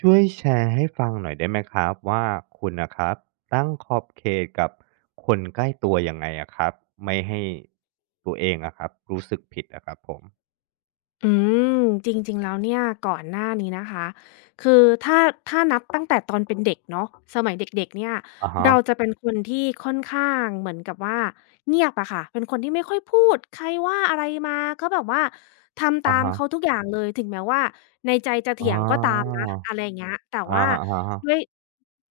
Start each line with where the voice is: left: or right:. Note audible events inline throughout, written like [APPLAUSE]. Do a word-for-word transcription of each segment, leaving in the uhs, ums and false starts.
right: ช่วยแชร์ให้ฟังหน่อยได้ไหมครับว่าคุณนะครับตั้งขอบเขตกับคนใกล้ตัวยังไงอะครับไม่ให้ตัวเองอะครับรู้สึกผิดอะครับผม
left: อืมจริงๆแล้วเนี่ยก่อนหน้านี้นะคะคือถ้าถ้านับตั้งแต่ตอนเป็นเด็กเนาะสมัยเด็กๆเนี่ย
right: อะฮะ
left: เราจะเป็นคนที่ค่อนข้างเหมือนกับว่าเงียบอะค่ะเป็นคนที่ไม่ค่อยพูดใครว่าอะไรมาก็แบบว่าทำตา
right: อะ
left: มเขา
right: ฮะ
left: ทุกอย่างเลยถึงแม้ว่าในใจจะ
right: อ๋
left: เถี
right: อ
left: ยงก็ตามนะอะไรอย่างเงี้ยแต่
right: อะ
left: ว่า
right: ฮะอะฮะ
left: ด้วย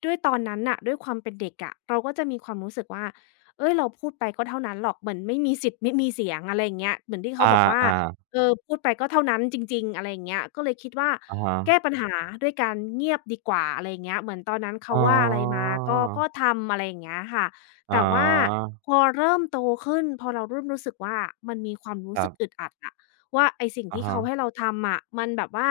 left: ด้วยตอนนั้นน่ะด้วยความเป็นเด็กอะเราก็จะมีความรู้สึกว่าเฮ้ยเราพูดไปก็เท่านั้นหรอกเหมือนไม่มีสิทธิ์ไม่มีเสียงอะไรอย่างเงี้ยเหมือนที่
right: อ
left: เขาบอกว่า
right: าๆ
left: เออพูดไปก็เท่านั้นจริงๆอะไรอย่างเงี้ยก็เลยคิดว่า
right: อะฮะ
left: แก้ปัญหาด้วยการเงียบดีกว่าอะไรอย่างเงี้ยเหมือนตอนนั้น
right: อ๋
left: เขาว่าอะไรมา
right: อ
left: ก็ก็ทำอะไรอย่างเงี้ยค่ะ
right: อ๋อ
left: แต่ว่าพอเริ่มโตขึ้นพอเราเริ่มรู้สึกว่ามันมีความ
right: ค
left: รู้
right: รั
left: สึกอึ
right: บ
left: ดอัดอะว่าไอ้สิ่ง
right: อะ
left: ที่
right: ฮะ
left: เขาให้เราทำอะมันแบบว่า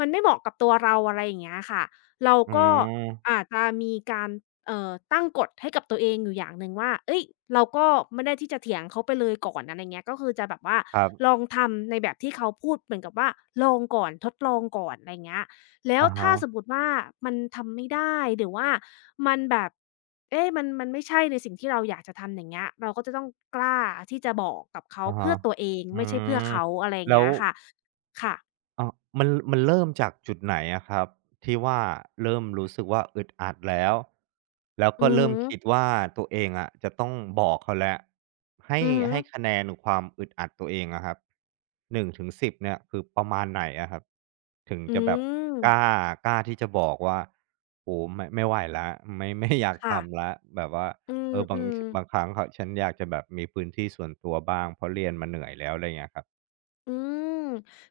left: มันไม่เหมาะกับตัวเราอะไรอย่างเงี้ยค่ะเรา
right: อื
left: ก็
right: ม
left: อาจจะมีการ เอ่อตั้งกฎให้กับตัวเองอยู่อย่างหนึ่งว่าเฮ้ย เราก็ไม่ได้ที่จะเถียงเขาไปเลยก่อนอะไรเงี้ยก็คือจะแบบว่า
right: ครั
left: ล
right: บ
left: องทำในแบบที่เขาพูดเหมือนกับว่าลองก่อนทดลองก่อนอะไรเงี้ยแล้ว
right: อะ
left: ถ้าสม
right: ฮะ
left: มุติว่ามันทำไม่ได้หรือว่ามันแบบเอ๊ะมันมันไม่ใช่ในสิ่งที่เราอยากจะทำอย่างเงี้ยเราก็จะต้องกล้าที่จะบอกกับเขา
right: อะ
left: เพื่
right: ฮะ
left: อตัวเอง
right: อื
left: ไม่ใช่เพื่อ
right: ม
left: เขาอะไรอย่าง
right: แล้ว
left: เงี้ยค่ะค่ะ
right: เออมันมันเริ่มจากจุดไหนอะครับที่ว่าเริ่มรู้สึกว่าอึดอัดแล้วแล้ว
left: อื
right: ก็
left: อ
right: เริ่ม
left: ฮึ
right: คิดว่าตัวเองอะจะต้องบอกเขาแล้วให้
left: อือฮึ
right: ให้คะแนนความอึดอัดตัวเองอะครับหนึ่งถึงสิบเนี่ยคือประมาณไหนอะครับถึง
left: อื
right: จะแบบ
left: ม
right: กล้ากล้าที่จะบอกว่าโอ้ไม่ไม่ไหวละไม่ไม่ [LAUGHS] อยาก
left: ค่ะ
right: ทำละแบบว่า
left: อื
right: เออบาง
left: ม
right: บางค
left: ๆ
right: รั้งเขาฉันอยากจะแบบมีพื้นที่ส่วนตัวบ้างเพราะเรียนมาเหนื่อยแล้วอะไรเงี้ยครับ
left: อืม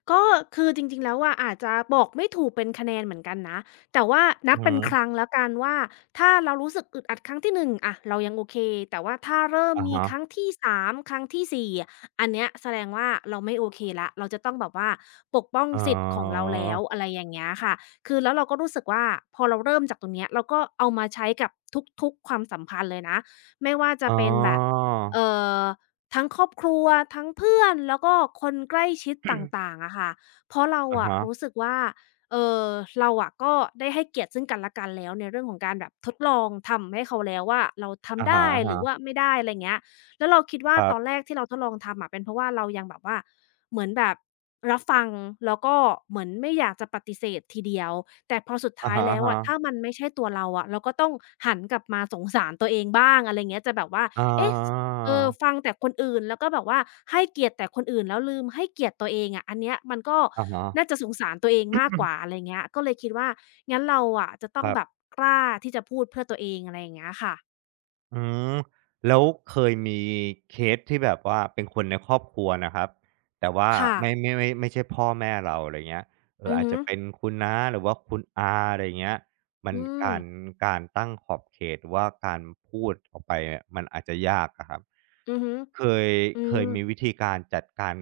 left: ก็คือจริงๆแล้วอะอาจจะบอกไม่ถูกเป็นคะแนนเหมือนกันนะแต่ว่านั
right: อื
left: บเป็นครั้ง
right: ม
left: แล้วกันว่าถ้าเรารู้สึกอึดอัดครั้งที่หนึ่งอะเรายังโอเคแต่ว่าถ้าเริ่ม
right: อ่ะ
left: มี
right: ฮะ
left: ครั้งที่สามครั้งที่สี่อะอันเนี้ยแสดงว่าเราไม่โอเคแล้วเราจะต้องแบบว่าปกป้อง
right: อ๋อ
left: สิทธิ์ของเราแล้วอะไรอย่างเงี้ยค่ะคือแล้วเราก็รู้สึกว่าพอเราเริ่มจากตรงเนี้ยเราก็เอามาใช้กับทุกๆความสัมพันธ์เลยนะไม่ว่าจะ
right: อ๋อ
left: เป็นแบบเอ่อ ทั้งครอบครัวทั้งเพื่อนแล้วก็คนใกล้ชิดต่างๆอะค่ะเพราะเรา
right: อะ
left: อะ
right: ฮะ
left: รู้สึกว่าเอ่อเราอะก็ได้ให้เกียรติซึ่งกันและกันแล้วในเรื่องของการแบบทดลองทำให้เขาแล้วว่าเรา
right: อะ
left: ทำ
right: ฮ
left: ได้ห
right: ะ
left: รือว่า
right: ๆ
left: ไม่ได้อะไรเงี้ยแล้วเราคิดว่า
right: ครั
left: ตอนแร
right: บ
left: กที่เราทดลองทำอะเป็นเพราะว่าเรายังแบบว่าเหมือนแบบรับฟังแล้วก็เหมือนไม่อยากจะปฏิเสธทีเดียวแต่พอสุด
right: อะ
left: ท้าย
right: ฮะ
left: แล้วอะถ้ามันไม่ใช่ตัวเราอะเราก็ต้องหันกลับมาสงสารตัวเองบ้างอะไรเงี้ยจะแบบว่า
right: ๆอ๋
left: เอ๊ะ
right: อ
left: เออฟังแต่คนอื่นแล้วก็แบบว่าให้เกียรติแต่คนอื่นแล้วลืมให้เกียรติตัวเองอะอันเนี้ยมันก็
right: อะฮะ
left: น่าจะสงสารตัวเองมากกว่าอะไรเงี้ยก็เลยคิดว่างั้นเราอะจะต้
right: ค
left: อง
right: รั
left: แบบ
right: บ
left: กล้าที่จะพูดเพื่อตัวเองอะไรอย่างเงี้ยค่ะ
right: อืมแล้วเคยมีเคสที่แบบว่าเป็นคนในครอบครัวนะครับแต่ว่า
left: ค่ะ
right: ไม่ไม่ไม่ไม่ใช่พ่อแม่เราอะไรเงี้ยเอ่อ
left: อือ
right: อาจ
left: ฮึ
right: จะเป็นคุณน้าหรือว่าคุณอาอะไรเงี้ยมัน
left: อืม
right: การการตั้งขอบเขตหรือว่าการพูดออกไปเนี่ยมันอาจจะยากอะครับ
left: อือฮึ
right: เคย
left: อื
right: เคย
left: ม
right: มีวิธีการจัดการ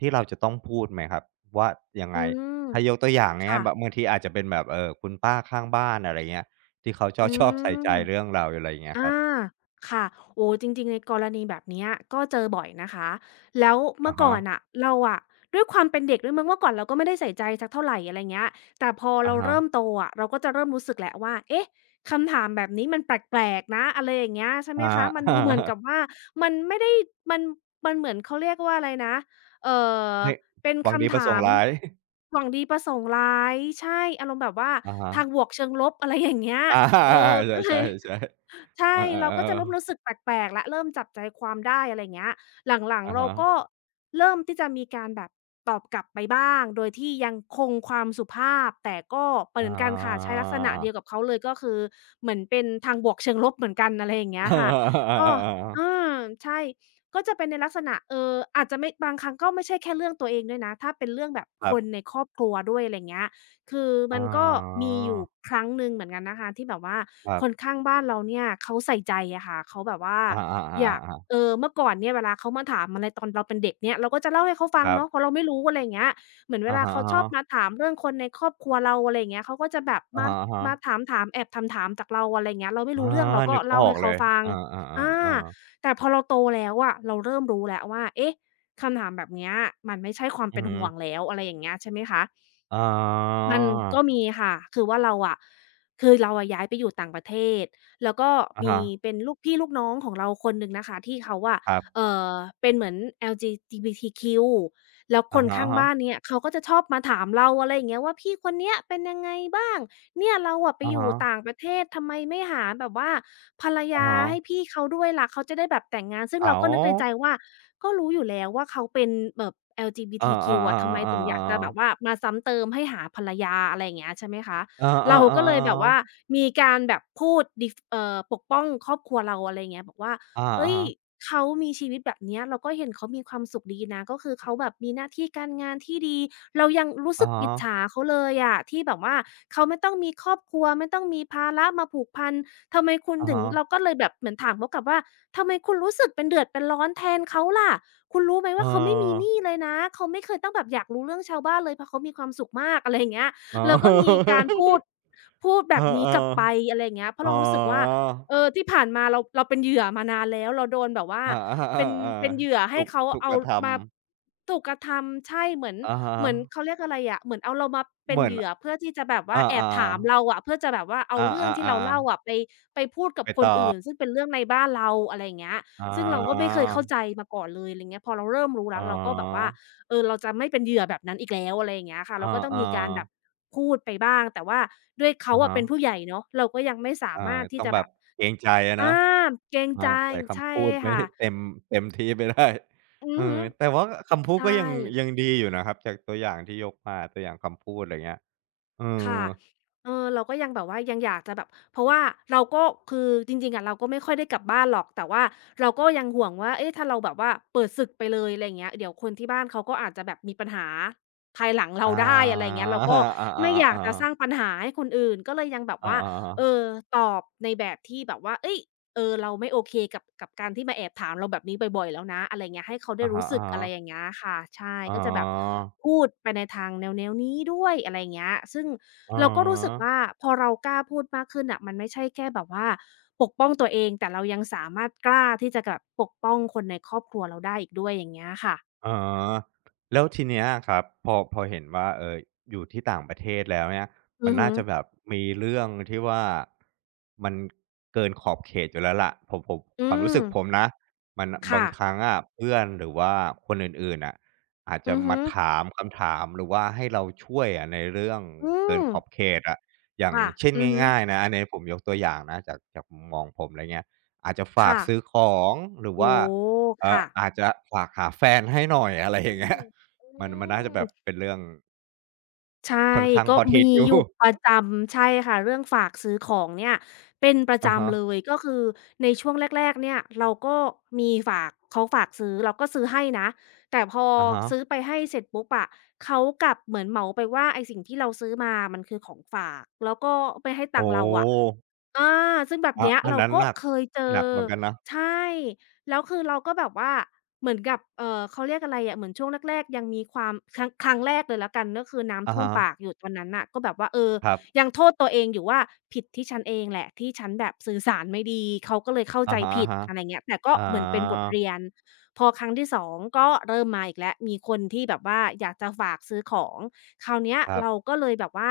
right: ที่เราจะต้องพูดไหมครับว่ายังไง
left: อืม
right: ถ้ายกตัวอย่างง่า
left: ค่ะ
right: ยๆแบบบางทีอาจจะเป็นแบบเอ่อคุณป้าข้างบ้านอะไรเงี้ยที่เขาชอ
left: อื
right: บ [LAUGHS] ชอบใส่ใจ
left: ม
right: เรื่องเราอะไรอย่างเงี้ย
left: อา
right: ครับ
left: ค่ะโอ้จริงๆในกรณีแบบเนี้ยก็เจอบ่อยนะคะแล้ว
right: อะ
left: เมื่อก่
right: ฮะ
left: อนน่ะเราอะด้วยความเป็นเด็กด้วยมั้งเมื่อก่อนเราก็ไม่ได้ใส่ใจสักเท่าไรอะไรเงี้ยแต่พอ
right: อะ
left: เรา
right: ฮะ
left: เริ่มโตอะเราก็จะเริ่มรู้สึกแหละว่าเอ๊ะคำถามแบบนี้มันแปลกๆนะอะไรอย่างเงี้ยใช่
right: อ
left: ไหมคะมันดูเห
right: า
left: มือนกับว่ามันไม่ได้มันมันเหมือนเขาเรียกว่าอะไรนะเอ่อ
right: [LAUGHS] ไม่
left: เป็น
right: หวังดี
left: คำถ
right: ประส
left: า
right: งค์
left: ม
right: ร้าย [LAUGHS]
left: หวังดีประสงค์ร้ายใช่อารมณ์แบบว่า
right: อะฮะ
left: ทางบวกเชิงลบอะไรอย่างเงี้ย
right: อา
left: เออ
right: [LAUGHS]
left: ก็เล
right: ใช
left: ย
right: ่ๆๆ
left: ใช่
right: อา
left: เราก็จะเริ่ม
right: ๆๆ
left: รู้สึกแปลกๆแล้วเริ่มจับใจความได้อะไร่เงี้ยหลัง
right: อะ
left: ๆเรา
right: ฮะ
left: ก็เริ่มที่จะมีการแบบตอบกลับไปบ้างโดยที่ยังคงความสุภาพแต่ก็
right: อ
left: เหมือนกันค่ะใช้ลักษณะเดี
right: า
left: ยวกับเขาเลยก็คือเหมือนเป็นทางบวกเชิงลบเหมือนกันอะไรอย่างเงี้ย
right: [LAUGHS] เ
left: ค่ะ
right: ออ
left: ก็
right: ๆๆๆ
left: อา
right: ๆ
left: ใช่ก็จะเป็นในลักษณะเอออาจจะไม่บางครั้งก็ไม่ใช่แค่เรื่องตัวเองด้วยนะถ้าเป็นเรื่องแบบ
right: ค
left: ค
right: รั
left: นใน
right: บ
left: ครอบครัวด้วยอะไรเงี้ย คือ
right: อ๋อ
left: มันก็มีอยู่ครั้งหนึ่งเหมือนกันนะคะที่แบบว่า
right: ครั
left: คน
right: บ
left: ข้างบ้านเราเนี่ยเขาใส่ใจอะค่ะเขาแบบว่า
right: อา
left: อยาก
right: ๆๆ
left: เอ
right: ๆๆ
left: อเมื่อก่อนเนี่ยเวลาเขามาถามอะไรตอนเราเป็นเด็กเนี่ยเราก็จะเล่าให้เขาฟั
right: ค
left: ง
right: รั
left: เนาะเพ
right: บ
left: ราะเราไม่รู้อะไรอย่างเงี้ยเหมือนเว
right: อะ
left: ลา
right: ฮะ
left: เขาชอบมาถามเรื่องคนในครอบครัวเราอะไรอย่างเงี้ยเขาก็จะแบบ
right: ๆอะ
left: มา
right: ฮะ
left: มาถามๆแอบถามๆจากเราอะไรอย่างเงี้ยเราไม่
right: ๆ
left: รู้
right: อา
left: เรื่องเราก็
right: นึกอ
left: เล่า
right: อก
left: ให้
right: เล
left: เขา
right: ย
left: ฟัง
right: อา
left: อา
right: ๆๆๆ
left: แต่พอเราโตแล้วอะเราเริ่มรู้แล้วว่าเอ๊ะคำถามแบบเนี้ยมันไม่ใช่ความ
right: อือ
left: เป็น
right: ฮึ
left: ห่วงแล้วอะไรอย่างเงี้ยใช่ไหมคะ
right: อ๋อ
left: มันก็มีค่ะ คือว่าเราอะคือเราอะย้ายไปอยู่ต่างประเทศ แล้วก็
right: อะ
left: มี
right: ฮะ
left: เป็นลูกพี่ลูกน้องของเราคนหนึ่งนะคะที่เขาอะ
right: ครับ
left: เอ่อเป็นเหมือน แอล จี บี ที คิว แล้วค
right: อะ
left: นข้าง
right: ฮะ
left: บ้าน
right: ๆ
left: เนี่ยเขาก็จะชอบมาถามเราอะไรอย่างเงี้ยว่าพี่คนเนี้ยเป็นยังไงบ้าง เนี่ยเราอะไป
right: อะ
left: อยู่
right: ฮะๆ
left: ต่างประเทศทำไมไม่หาแบบว่าภรร
right: อา
left: ยา
right: ว
left: ให้พี่เขาด้วยล่ะเขาจะได้แบบแต่งงานซึ่งเราก็นึกในใจ
right: อ
left: ว่าก็รู้อยู่แล้วว่าเขาเป็นแบบ
right: อ๋อ
left: แอล จี บี ที คิว อะทำไม
right: อา
left: ถึงอยากจะแบ
right: ๆ
left: บ
right: ๆ
left: ว่า
right: ๆๆ
left: มาซ้ำเติมให้หาภรรยาอะไรอย่างเงี้ยใช่ไหมคะ
right: เอ
left: เรา
right: อๆ
left: ก็เลยแบบว่า
right: ๆๆๆ
left: มีการแบบพูดดิฟเอ่อปกป้องครอบครัวเราอะไรอย่างเงี้ยบอกว่า
right: อา
left: เอ้ย
right: อ
left: เขามีชีวิตแบบเนี้ยเราก็เห็นเขามีความสุขดีนะก็คือเขาแบบมีหน้าที่การงานที่ดีเรายังรู้
right: อะ
left: สึก
right: ฮะ
left: อิจฉาเขาเลยอะที่แบบว่าเขาไม่ต้องมีครอบครัวไม่ต้องมีภาระมาผูกพันทำไมคุณ
right: อะ
left: ถึงเรา
right: ฮะ
left: ก็เลยแบบเหมือนถามเขากลับว่าทำไมคุณรู้สึกเป็นเดือดเป็นร้อนแทนเขาล่ะคุณรู้ไหม
right: เออ
left: ว่าเขาไม่มีหนี้เลยนะเขาไม่เคยต้องแบบอยากรู้เรื่องชาวบ้านเลยเพราะเขามีความสุขมากอะไรอย่างเงี้ย
right: อ๋อ
left: เราก็มีการพูดพูด
right: เอ
left: แบ
right: อ
left: บนี้กลับไปอะไรอย่างเงี้ยเพ
right: ๆ
left: ราะ
right: อ๋อ
left: เรารู้สึกว่า เออที่ผ่านมาเราเราเป็นเหยื่อมานานแล้วเราโดนแบบว่า
right: าอ
left: เป็น
right: า
left: เป็นเห
right: ๆๆ
left: ยื่อ
right: ๆ
left: ให้
right: ถูก
left: เขา
right: ถูกก
left: เอา
right: ระทำ
left: มาถูกกระทำใช่เหมือน
right: อะฮะ
left: เหมือนเขาเรียกอะไรอะเหมือนเอาเรามาเป็
right: เห
left: น
right: มือน
left: เหยื่อเพื่อที่จะแบบว่าแอบ
right: อา
left: ถา
right: ๆ
left: มเราอะเพื่อจะแบบว่าเอา
right: อา
left: เรื่องที่เราเล่า
right: ๆๆ
left: อะไปไปพูดกั
right: ไป
left: บคน
right: ต่
left: อื่น
right: อ
left: ซึ่งเป็นเรื่องในบ้านเราอะไรอย่างเงี้ย
right: อ๋อ
left: ซึ่งเราก็ไม่เคยเข้าใจมาก่อนเลยอะไรเงี้ยพอเราเริ่มรู้
right: อ๋อ
left: แล้วเราก็แบบว่าเออเราจะไม่เป็นเหยื่อแบบนั้นอีกแล้วอะไรอย่างเงี้ยค่ะ
right: อ
left: เราก็ต้อง
right: า
left: มีการแบ
right: ๆ
left: บพูดไปบ้างแต่ว่าด้วยเขา
right: อะ
left: อะ
right: ฮะ
left: เป็นผู้ใหญ่เนาะเราก็ยังไม่สามา
right: อา
left: รถที่
right: ต้อง
left: จะ
right: แบ
left: แบ
right: บ
left: บ
right: เกรงใจอะเนาะ
left: อาเกรง
right: มา
left: ใจ
right: ใส่คำ
left: ใช่
right: พูดไม่
left: ค่ะ
right: เต็มเต็มที่ไปได้
left: อื
right: เอ
left: อฮึ
right: อแต่ว่าคำพู
left: ใช
right: ดก็
left: ่
right: ยังยังดีอยู่นะครับจากตัวอย่างที่ยกมาตัวอย่างคำพูดอะไรเงี้ยเออ
left: ค่ะเออเราก็ยังแบบว่ายังอยากจะแบบเพราะว่าเราก็คือจริงๆอะเราก็ไม่ค่อยได้กลับบ้านหรอกแต่ว่าเราก็ยังห่วงว่าเอ๊ะถ้าเราแบบว่าเปิดศึกไปเลยอะไรอย่างเงี้ยเดี๋ยวคนที่บ้านเขาก็อาจจะแบบมีปัญหาภายหลังเรา
right: อ
left: ได้อะไรอ
right: า
left: ย่างเงี้ยเรา
right: อ
left: ก็ไม่อยาก
right: า
left: จะส
right: ๆๆๆ
left: ร้างปัญหาให้คนอื่นก็เลยยังแบบ
right: อา
left: ว่าเอ
right: ๆๆ
left: อตอบในแบบที่แบบว่าเฮ้ย เออเราไม่โอเคกับกับการที่มาแอบถามเราแบบนี้บ่อยๆแล้วนะอะไรเงี้ยให้เขาได้
right: อะฮะ
left: รู้สึกอะไรอย่าง
right: ๆ
left: เงี้ยค่ะใช่
right: อ๋อ
left: ก็จะแบบพูดไปในทางแนวๆนี้ด้วยอะไรเงี้ยซึ่ง
right: อ๋อ
left: เราก็รู้สึกว่าพอเรากล้าพูดมากขึ้นน่ะมันไม่ใช่แค่แบบว่าปกป้องตัวเองแต่เรายังสามารถกล้าที่จะแบบปกป้องคนในครอบครัวเราได้อีกด้วยอย่างเงี้ยค่ะ
right: อ๋อแล้วทีเนี้ยครับพอพอเห็นว่าเอ่ออยู่ที่ต่างประเทศแล้วเนี่ยมั
left: อื
right: น
left: อ
right: น่า
left: ฮึ
right: จะแบบมีเรื่องที่ว่ามันเกินขอบเขตอยู่แล้วล่ะผมผม
left: อื
right: ความรู้
left: ม
right: สึกผมนะมันบา
left: ค่ะ
right: งครั้งอะเพื่อนหรือว่าคนอื่นๆน่ะอาจจะ
left: อือ
right: มา
left: ฮึ
right: ถามคำถามหรือว่าให้เราช่วยอะในเรื่อง
left: อื
right: เกิน
left: ม
right: ขอบเขตอะอย่าง
left: ค่ะ
right: เช่น
left: อือฮึ
right: ง่ายๆนะอันนี้ผมยกตัวอย่างนะจากจากมุมมองผมอะไรเงี้ยอาจจะฝาก
left: ค่ะ
right: ซื้อของหรือว่า
left: โอ้โฮ
right: เอ่อ
left: ค่ะ
right: อาจจะฝากหาแฟนให้หน่อย [LAUGHS] อะไร
left: อื
right: อย่างเงี้
left: ม
right: ย
left: อื
right: มันมันน่าจะ
left: ม
right: แบบเป็นเรื่อง
left: ใช่
right: ค่อนข้าง
left: ก็
right: ฮอตฮิต
left: มี
right: อยู่
left: อ
right: [LAUGHS]
left: ยู่ประจำใช่ค่ะเรื่องฝากซื้อของเนี่ยเป็นประ
right: อะฮะ
left: จำเลยก็คือในช่วงแรกๆเนี่ยเราก็มีฝากเขาฝากซื้อเราก็ซื้อให้นะแต่พอ
right: อะฮะ
left: ซื้อไปให้เสร็จปุ๊บอะเขากลับเหมือนเหมาไปว่าไอ้สิ่งที่เราซื้อมามันคือของฝากแล้วก็ไม่ให้ตัง
right: โอ้
left: ค์
right: โ
left: เราอะ
right: ฮ
left: อาซึ่งแบบ
right: อา
left: เนี้ย
right: อัน
left: เรา
right: นั้น
left: ก็
right: หนัก
left: เคยเจ
right: ห
left: อ
right: นักเหมือนกันนะ
left: ใช่แล้วคือเราก็แบบว่าเหมือนกับเอ่อเขาเรียกอะไรอะเหมือนช่วงแรกๆยังมีความครั้งครั้งแรกเลยแล้วกันก็คือน้ำ
right: อะ
left: ท่วม
right: ฮะ
left: ปากอยู่ตอนนั้นน่ะก็แบบว่าเออ
right: ครั
left: ยั
right: บ
left: งโทษตัวเองอยู่ว่าผิดที่ฉันเองแหละที่ฉันแบบสื่อสารไม่ดีเขาก็เลยเข้า
right: อะ
left: ใจ
right: ฮะ
left: ผิดอะไรเงี้ยแต่
right: ๆ
left: ก็
right: อ
left: เหมือนเป็นบท
right: า
left: เรียนพอครั้งที่สองก็เริ่มมาอีกแล้วมีคนที่แบบว่าอยากจะฝากซื้อของคราวเนี้ย
right: ครับ
left: เราก็เลยแบบว่า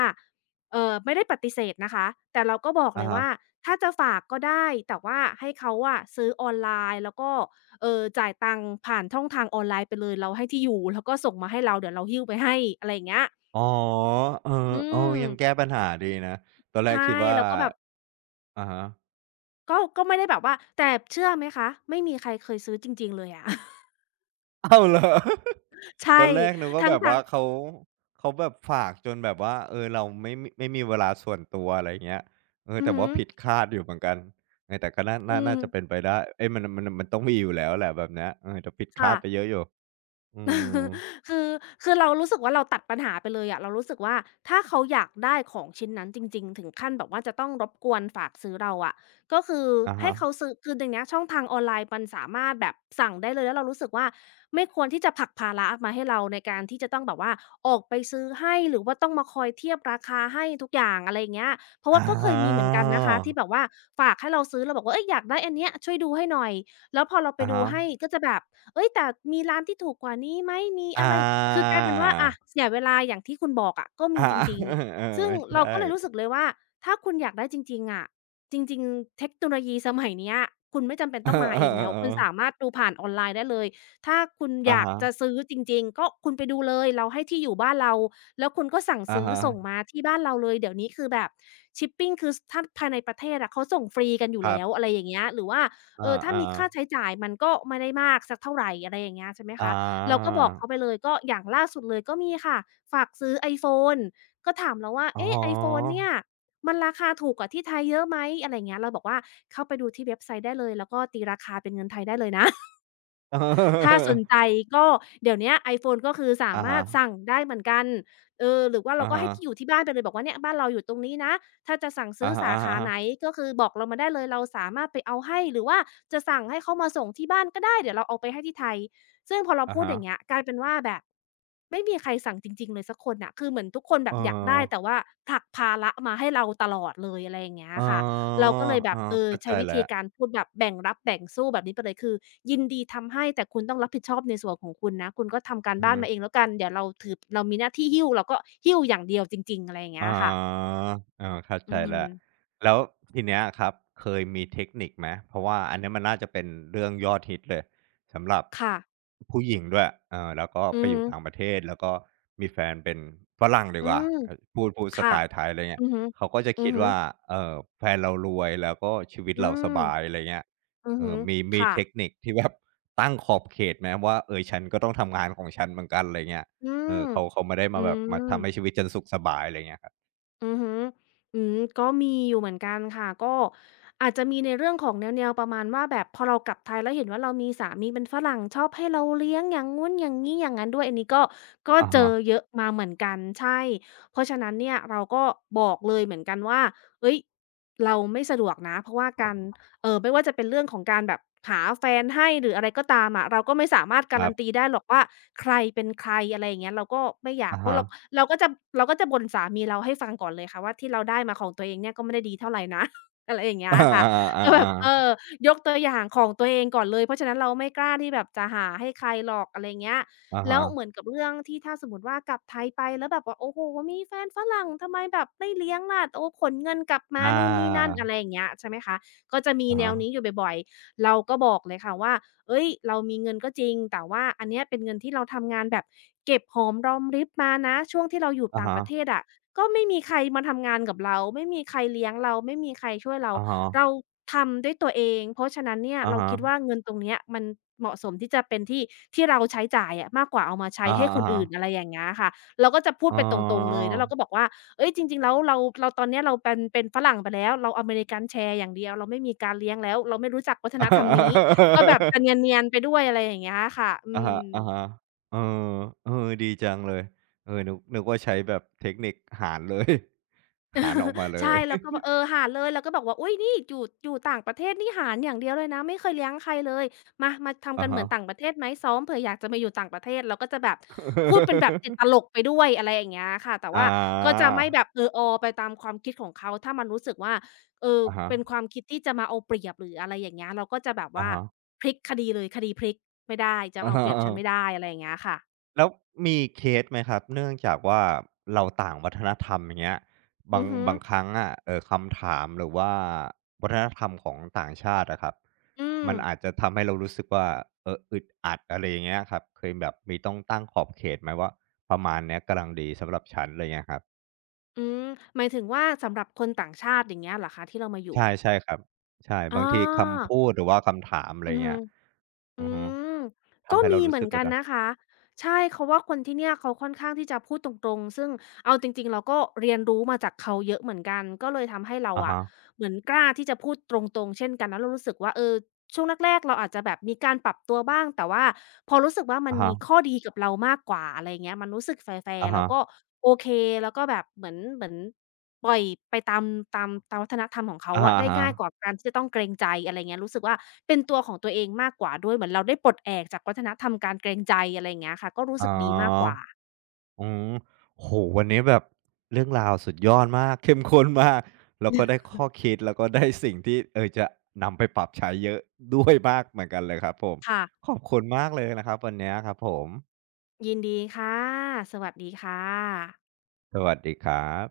left: เอ่อไม่ได้ปฏิเสธนะคะ แต่เราก็บอก
right: อะ
left: เลย
right: ฮะ
left: ว่าถ้าจะฝากก็ได้ แต่ว่าให้เขาอะซื้อออนไลน์แล้วก็เอ่อจ่ายตังค์ผ่านช่องทางออนไลน์ไปเลย เราให้ที่อยู่แล้วก็ส่งมาให้เราเดี๋ยวเราหิ้วไปให้อะไรอย่างเงี้ย
right: อ๋อเออ
left: อื
right: เออ
left: ม
right: ยังแก้ปัญหาดีนะตอนแรก
left: ใช่
right: คิดว่า
left: แล้วก็แบบ
right: อะฮะ
left: ก็ก็ไม่ได้แบบว่าแต่เชื่อไหมคะไม่มีใครเคยซื้อจริงๆเลยอะ [LAUGHS]
right: อ้าวเหรอ [LAUGHS]
left: ใช่
right: ตอนแรกนึกว่า
left: ทั
right: แบบ
left: ้
right: ว่า
left: งๆ
right: เขาเขาแบบฝากจนแบบว่าเออเราไม่มไม่มีเวลาส่วนตัวอะไรเงี้ยเออ
left: อือ
right: แต่
left: ฮึ
right: ว่าผิดคาดอยู่เหมือนกันเออแต่ก็น่าน่า
left: อื
right: น่า
left: ม
right: จะเป็นไปได้เอ้ยมันมันมันต้องมีอยู่แล้วแหละแบบเนี้ยเออแต่ผิดคา
left: ค่ะ
right: ดไปเยอะอยู่อืม
left: [LAUGHS] คือคือเรารู้สึกว่าเราตัดปัญหาไปเลยอะเรารู้สึกว่าถ้าเขาอยากได้ของชิ้นนั้นจริงๆถึงขั้นแบบว่าจะต้องรบกวนฝากซื้อเราอะก็คือ
right: อะ
left: ให้
right: ฮะ
left: เขาซื้อคือเดีเนี้ยช่องทางออนไลน์มันสามารถแบบสั่งได้เลยแล้วเรารู้สึกว่าไม่ควรที่จะผลักภาระมาให้เราในการที่จะต้องแบบว่าออกไปซื้อให้หรือว่าต้องมาคอยเทียบราคาให้ทุกอย่างอะไรอย่างเงี้ยเพราะ
right: อา
left: ว่าก็เคยมีเหมือนกันนะคะที่แบบว่าฝากให้เราซื้อเราบอกว่าเอ้ยอยากได้อันเนี้ยช่วยดูให้หน่อยแล้วพอเราไป
right: อะ
left: ดู
right: ฮะ
left: ให้ก็จะแบบ เอ้ยแต่มีร้านที่ถูกกว่านี้ไหมมีอะ
right: อา
left: ไรคือกลายเป็นว่าอะเสียเวลาอย่างที่คุณบอกอะก็
right: อา
left: มีจริ
right: [LAUGHS]
left: ง
right: เออ
left: ๆซึ่ง
right: ใช่
left: เราก็เลยรู้สึกเลยว่าถ้าคุณอยากได้จริงๆอะจริงๆเทคโนโลยีสมัยเนี้ยคุณไม่จำเป็
right: [LAUGHS]
left: น
right: เอ
left: ต้อ
right: อ
left: งมาเองแล้วคุณ
right: ๆๆ
left: สา
right: ๆ
left: มารถดูผ่านออนไลน์ได้เลยถ้า
right: ออ
left: คุณ
right: เอออ่า
left: อยาก
right: ฮะ
left: จะซื้อจริงๆก็คุณไปดูเลยเราให้ที่อยู่บ้านเราแล้วคุณก็สั่ง
right: อ่า
left: ซื้อส่ง
right: ฮะ
left: มาที่บ้านเราเลยเดี๋ยวนี้คือแบบชิปปิงคือสถ้าภายในประเทศอะเขาส่งฟรีกันอยู่
right: ครั
left: แล้ว
right: บ
left: อะไรอย่างเงี้ยหรือว่า
right: อา
left: เออถ้า
right: อ่า
left: มี
right: อ
left: ค่าใช้จ่ายมันก็ไม่ได้มากสักเท่าไรอะไรอย่างเงี้ยใช่ไหมคะเราก็
right: า
left: บอกเขาไปเลยก็อย่างล่าสุดเลยก็มีค่ะฝากซื้อ iPhone ก็ถามเราว่า
right: อ๋อ
left: เอ๊ะ ไอโฟน เนี่ยมันราคาถูกกว่าที่ไทยเยอะไหมอะไรอย่างเงี้ยเราบอกว่าเข้าไปดูที่เว็บไซต์ได้เลยแล้วก็ตีราคาเป็นเงินไทยได้เลยนะ ถ้าสนใจ
right: [LAUGHS]
left: ก็เดี๋ยวเนี้ย ไอโฟน ก็คือสา
right: เอออะ
left: มา
right: ฮะ
left: รถสั่งได้เหมือนกันเออหรือว่าเรา
right: อะ
left: ก็
right: ฮะ
left: ให้ที่อยู่ที่บ้านไปเลยบอกว่าเนี่ยบ้านเราอยู่ตรงนี้นะถ้าจะสั่ง
right: อะ
left: ซื้อ
right: ฮ
left: สาขา
right: ะ
left: ไหน
right: ๆๆ
left: ก็คือบอกเรามาได้เลยเราสามารถไปเอาให้หรือว่าจะสั่งให้เขามาส่งที่บ้านก็ได้เดี๋ยวเราเอาไปให้ที่ไทยซึ่งพอเรา
right: อะ
left: พูด
right: ฮะ
left: อย่างเงี้ยกลายเป็นว่าแบบไม่มีใครสั่งจริงๆเลยสักคนน่ะคือเหมือนทุกคนแบ
right: เออ
left: บอยากได้แต่ว่าผลักภาระมาให้เราตลอดเลยอะไรอย่างเงี้ย
right: อ๋อ
left: ค่ะ เราก็เลยแบ
right: เออ
left: บเออ
right: เข้าใจ
left: ใช้วิ
right: แล้
left: ธี
right: ว
left: การพูดแบบแบ่งรับแบ่งสู้แบบนี้ไปเลยคือยินดีทำให้แต่คุณต้องรับผิดชอบในส่วนของคุณนะคุณก็ทำการ
right: อือ
left: บ้า
right: ฮึ
left: นมาเองแล้วกันเดี๋ยวเราถือเรามีหน้าที่หิ้วเราก็หิ้วอย่างเดียวจริงๆอะไรอย่าง
right: อ๋
left: เงี้
right: อ
left: ยค่ะ
right: เออเข้า
left: อื
right: ใจ
left: ม
right: แล้วแล้วทีเนี้ยครับเคยมีเทคนิคไหมเพราะว่าอันเนี้ยมันน่าจะเป็นเรื่องยอดฮิตเลยสำหรับ
left: ค่ะ
right: ผู้หญิงด้วยเออแล้วก็
left: อื
right: ไป
left: อ
right: อ
left: ฮึ
right: ยู่ต่างประเทศแล้วก็มีแฟนเป็นฝรั่งดี
left: อื
right: กว่า
left: ม
right: เออพูดพูดส
left: ค่ะ
right: ไตล์ไทยอะไรเงี้
left: อื
right: ย
left: อฮึ
right: เขาก็จะ
left: อือ
right: คิด
left: ฮึ
right: ว่าเอ่อแฟนเรารวยแล้วก็ชีวิต
left: อื
right: เราส
left: ม
right: บายอะไรเงี้ย
left: อือ
right: เอ
left: ฮึ
right: อมีมี
left: ค่ะ
right: เทคนิคที่แบบตั้งขอบเขตไหมว่าเออฉันก็ต้องทำงานของฉันเหมือนกันอะไรเงี้ย
left: อื
right: เอ
left: ม
right: อเขาเขาไม่ได้
left: อื
right: มาแบบมาทำให้
left: ม
right: ชีวิตฉันสุขสบายอะไรเงี้ยครับ
left: อือฮึอืมก็มีอยู่เหมือนกันค่ะก็อาจจะมีในเรื่องของแนวๆประมาณว่าแบบพอเรากลับไทยแล้วเห็นว่าเรามีสามีเป็นฝรั่งชอบให้เราเลี้ยงอย่างงู้นอย่างงี้อย่างนั้นด้วยอันนี้ก็ก็
right: อะ
left: เจ
right: ฮะ
left: อเยอะมาเหมือนกันใช่เพราะฉะนั้นเนี่ยเราก็บอกเลยเหมือนกันว่าเฮ้ยเราไม่สะดวกนะเพราะว่าการ เอ่อไม่ว่าจะเป็นเรื่องของการแบบหาแฟนให้หรืออะไรก็ตามอะเราก็ไม่สามารถ
right: ค
left: กา
right: รั
left: รันตี
right: บ
left: ได้หรอกว่าใครเป็นใครอะไรอย่างเงี้ยเราก็ไม่อยาก
right: อะ
left: เพราะ
right: ฮะ
left: เราเราก็จะเราก็จะบ่นสามีเราให้ฟังก่อนเลยค่ะว่าที่เราได้มาของตัวเองเนี่ยก็ไม่ได้ดีเท่าไรนะ [LAUGHS] อะไรอย่างเงี้
right: อ
left: ยค่ะ
right: าๆ
left: ก็แบบเอ
right: ๆ
left: อ
right: ๆๆ
left: ยกตัวอย่างของตัวเองก่อนเลยเพราะฉะนั้นเราไม่กล้าที่แบบจะหาให้ใครหรอกอะไรอย่างเงี้ย
right: อะ
left: แล้วเหมื
right: ฮะ
left: อนกับเรื่องที่ถ้าสมมุติว่ากลับไทยไปแล้วแบบว่าโอ้โฮมีแฟนฝรั่งทำไมแบบไม่เลี้ยงล่ะโอ้ขนเงินกลับมา
right: อ
left: นู่นนี่นั่น
right: า
left: อะไรอย่างเงี้ยใช่ไหมคะ ก็จะมี
right: อะ
left: แน
right: ฮะ
left: วนี้อยู่บ่อยๆเราก็บอกเลยค่ะว่า เอ้ยเรามีเงินก็จริง แต่ว่าอันเนี้ยเป็นเงินที่เราทำงานแบบเก็บหอมรอมริบมานะช่วงที่เราอยู่
right: อะ
left: ต่าง
right: ฮะ
left: ประเทศอะก็ไม่มีใครมาทำงานกับเรา ไม่มีใครเลี้ยงเรา ไม่มีใครช่วยเรา
right: อะฮะ
left: เราทำด้วยตัวเอง เพราะฉะนั้นเนี่ย
right: อะ
left: เราคิดว่า
right: ฮะ
left: เงินตรงเนี้ยมันเหมาะสมที่จะเป็นที่ที่เราใช้จ่ายอะมากกว่าเอามาใช้
right: อะ
left: ให้
right: ฮะ
left: ค
right: อะ
left: น
right: ฮะ
left: อื่นอะไรอย่างเงี้ยค่ะเราก็จะพูด
right: อ๋อ
left: ไปตรงๆเลยแล้วเราก็บอกว่า เอ้ยจริงๆแล้วเราเราตอนเนี้ยเราเป็นเป็นฝรั่งไปแล้วเราอเมริกันแชร์อย่างเดียวเราไม่มีการเลี้ยงแล้วเราไม่รู้จักวัฒนธรรมนี้ก็แบบจะเนียนๆไปด้วยอะไรอย่างเงี้ยค่ะอื
right: อะฮะ
left: ม
right: อะฮะเออเออ [LAUGHS] ดีจังเลยเออนึกนึกว่าใช้แบบเทคนิคหารเลย [LAUGHS] หารออกมาเล
left: ใช่
right: ย
left: แล้าก็บอกเออหาเลยแล้วก็บอกว่าอุ๊ยนี่อยู่อยู่ต่างประเทศนี่หารอย่างเดียวเลยนะไม่เคยเลี้ยงใครเลยมามา
right: [LAUGHS]
left: ทำ
right: อะ
left: กันเหมื
right: ฮะ
left: อนต่างประเทศไหมซ้อมเผื่ออยากจะมาอยู่ต่างประเทศเราก็จะแบบพูดเป็นแบบติดตลกไปด้วยอะไรอย่างเงี้ยค่ะแต่
right: อา
left: ว่าก็จะไม่แบบเออออไปตามความคิดของเขาถ้ามันรู้สึกว่าเออ
right: อะฮะ [LAUGHS]
left: เป็นความคิดที่จะมาเอาเปรียบหรืออะไรอย่างเงี้ยเราก็จะแบบ
right: อะ
left: ว่า
right: ฮะ
left: พลิกคดีเลยคดีพลิกไม่ได้จะ
right: อะ
left: เอา
right: ฮะ
left: เปรียบ
right: อะ
left: ฉัน
right: ฮะ
left: ไม่
right: [LAUGHS]
left: ได้อะไรอย่างเงี้ยค่ะ
right: แล้วมีเคสไหมครับเนื่องจากว่าเราต่างวัฒนธรรมอย่างเงี้ยบา
left: อื
right: ง
left: อฮึ
right: บางครั้งอะเออคำถามหรือว่าวัฒนธรรมของต่างชาติอะครับ
left: อืม
right: มันอาจจะทำให้เรารู้สึกว่าเอออึดอัดอะไรอย่างเงี้ยครับเคยแบบมีต้องตั้งขอบเขตไหมว่าประมาณเนี้ยกำลังดีสำหรับฉันอะไรเงี้ยครับ
left: อืมหมายถึงว่าสำหรับคนต่างชาติอย่างเงี้ยเหรอคะที่เรามาอยู่
right: ใช่ใช่ครับใช่บาง
left: อา
right: ที
left: อ
right: คำพูดหรือว่าคำถามอะไร
left: อือ
right: เงี้
left: ฮึ
right: ยอื
left: อื
right: อฮึ
left: มก็
right: ทำให้เรา
left: มี
right: รู้
left: เหมื
right: สึ
left: อน
right: กอึ
left: กั
right: ด
left: น
right: อัด
left: นะคะใช่เขาว่าคนที่เนี่ยเขาค่อนข้างที่จะพูดตรงๆซึ่งเอาจริงๆเราก็เรียนรู้มาจากเขาเยอะเหมือนกันก็เลยทำให้เรา
right: อา
left: อะ
right: ฮะ
left: เหมือนกล้าที่จะพูดตรงๆเช่นกันแล้วเรารู้สึกว่าเออช่วงแรกๆเราอาจจะแบบมีการปรับตัวบ้างแต่ว่าพอรู้สึกว่ามัน
right: อาฮะ
left: มีข้อดีกับเรามากกว่าอะไรอย่างเงี้ยมันรู้สึกแฟร์
right: อา
left: ๆเรา
right: ฮะ
left: ก็โอเคแล้วก็แบบเหมือนเหมือน ปล่อยไปตามตามตามวัฒนธรรมของเขา
right: อะฮะ
left: อะ
right: อา
left: ได้
right: ฮะ
left: ง่ายกว่าการที่จะต้องเกรงใจอะไรเงี้ยรู้สึกว่าเป็นตัวของตัวเองมากกว่าด้วยเหมือนเราได้ปลดแอกจากวัฒนธรรมการเกรงใจอะไรอย่างเงี้ยค่ะก็รู้
right: อ๋
left: สึก
right: อ
left: ดีมากกว่า
right: อืมโอโวันนี้แบบเรื่องราวสุดยอดมาก [LAUGHS] เข้มข้นมาก แล้วก็ได้ข้อคิด แล้วก็ได้สิ่งที่เออจะนำไปปรับใช้เยอะด้วยมากเหมือนกันเลยครับผม
left: ค่ะ
right: ขอบคุณมากเลยนะครับวันเนี้ยครับผม
left: ยินดีค่ะสวัสดีค่ะ
right: สวัสดีครับ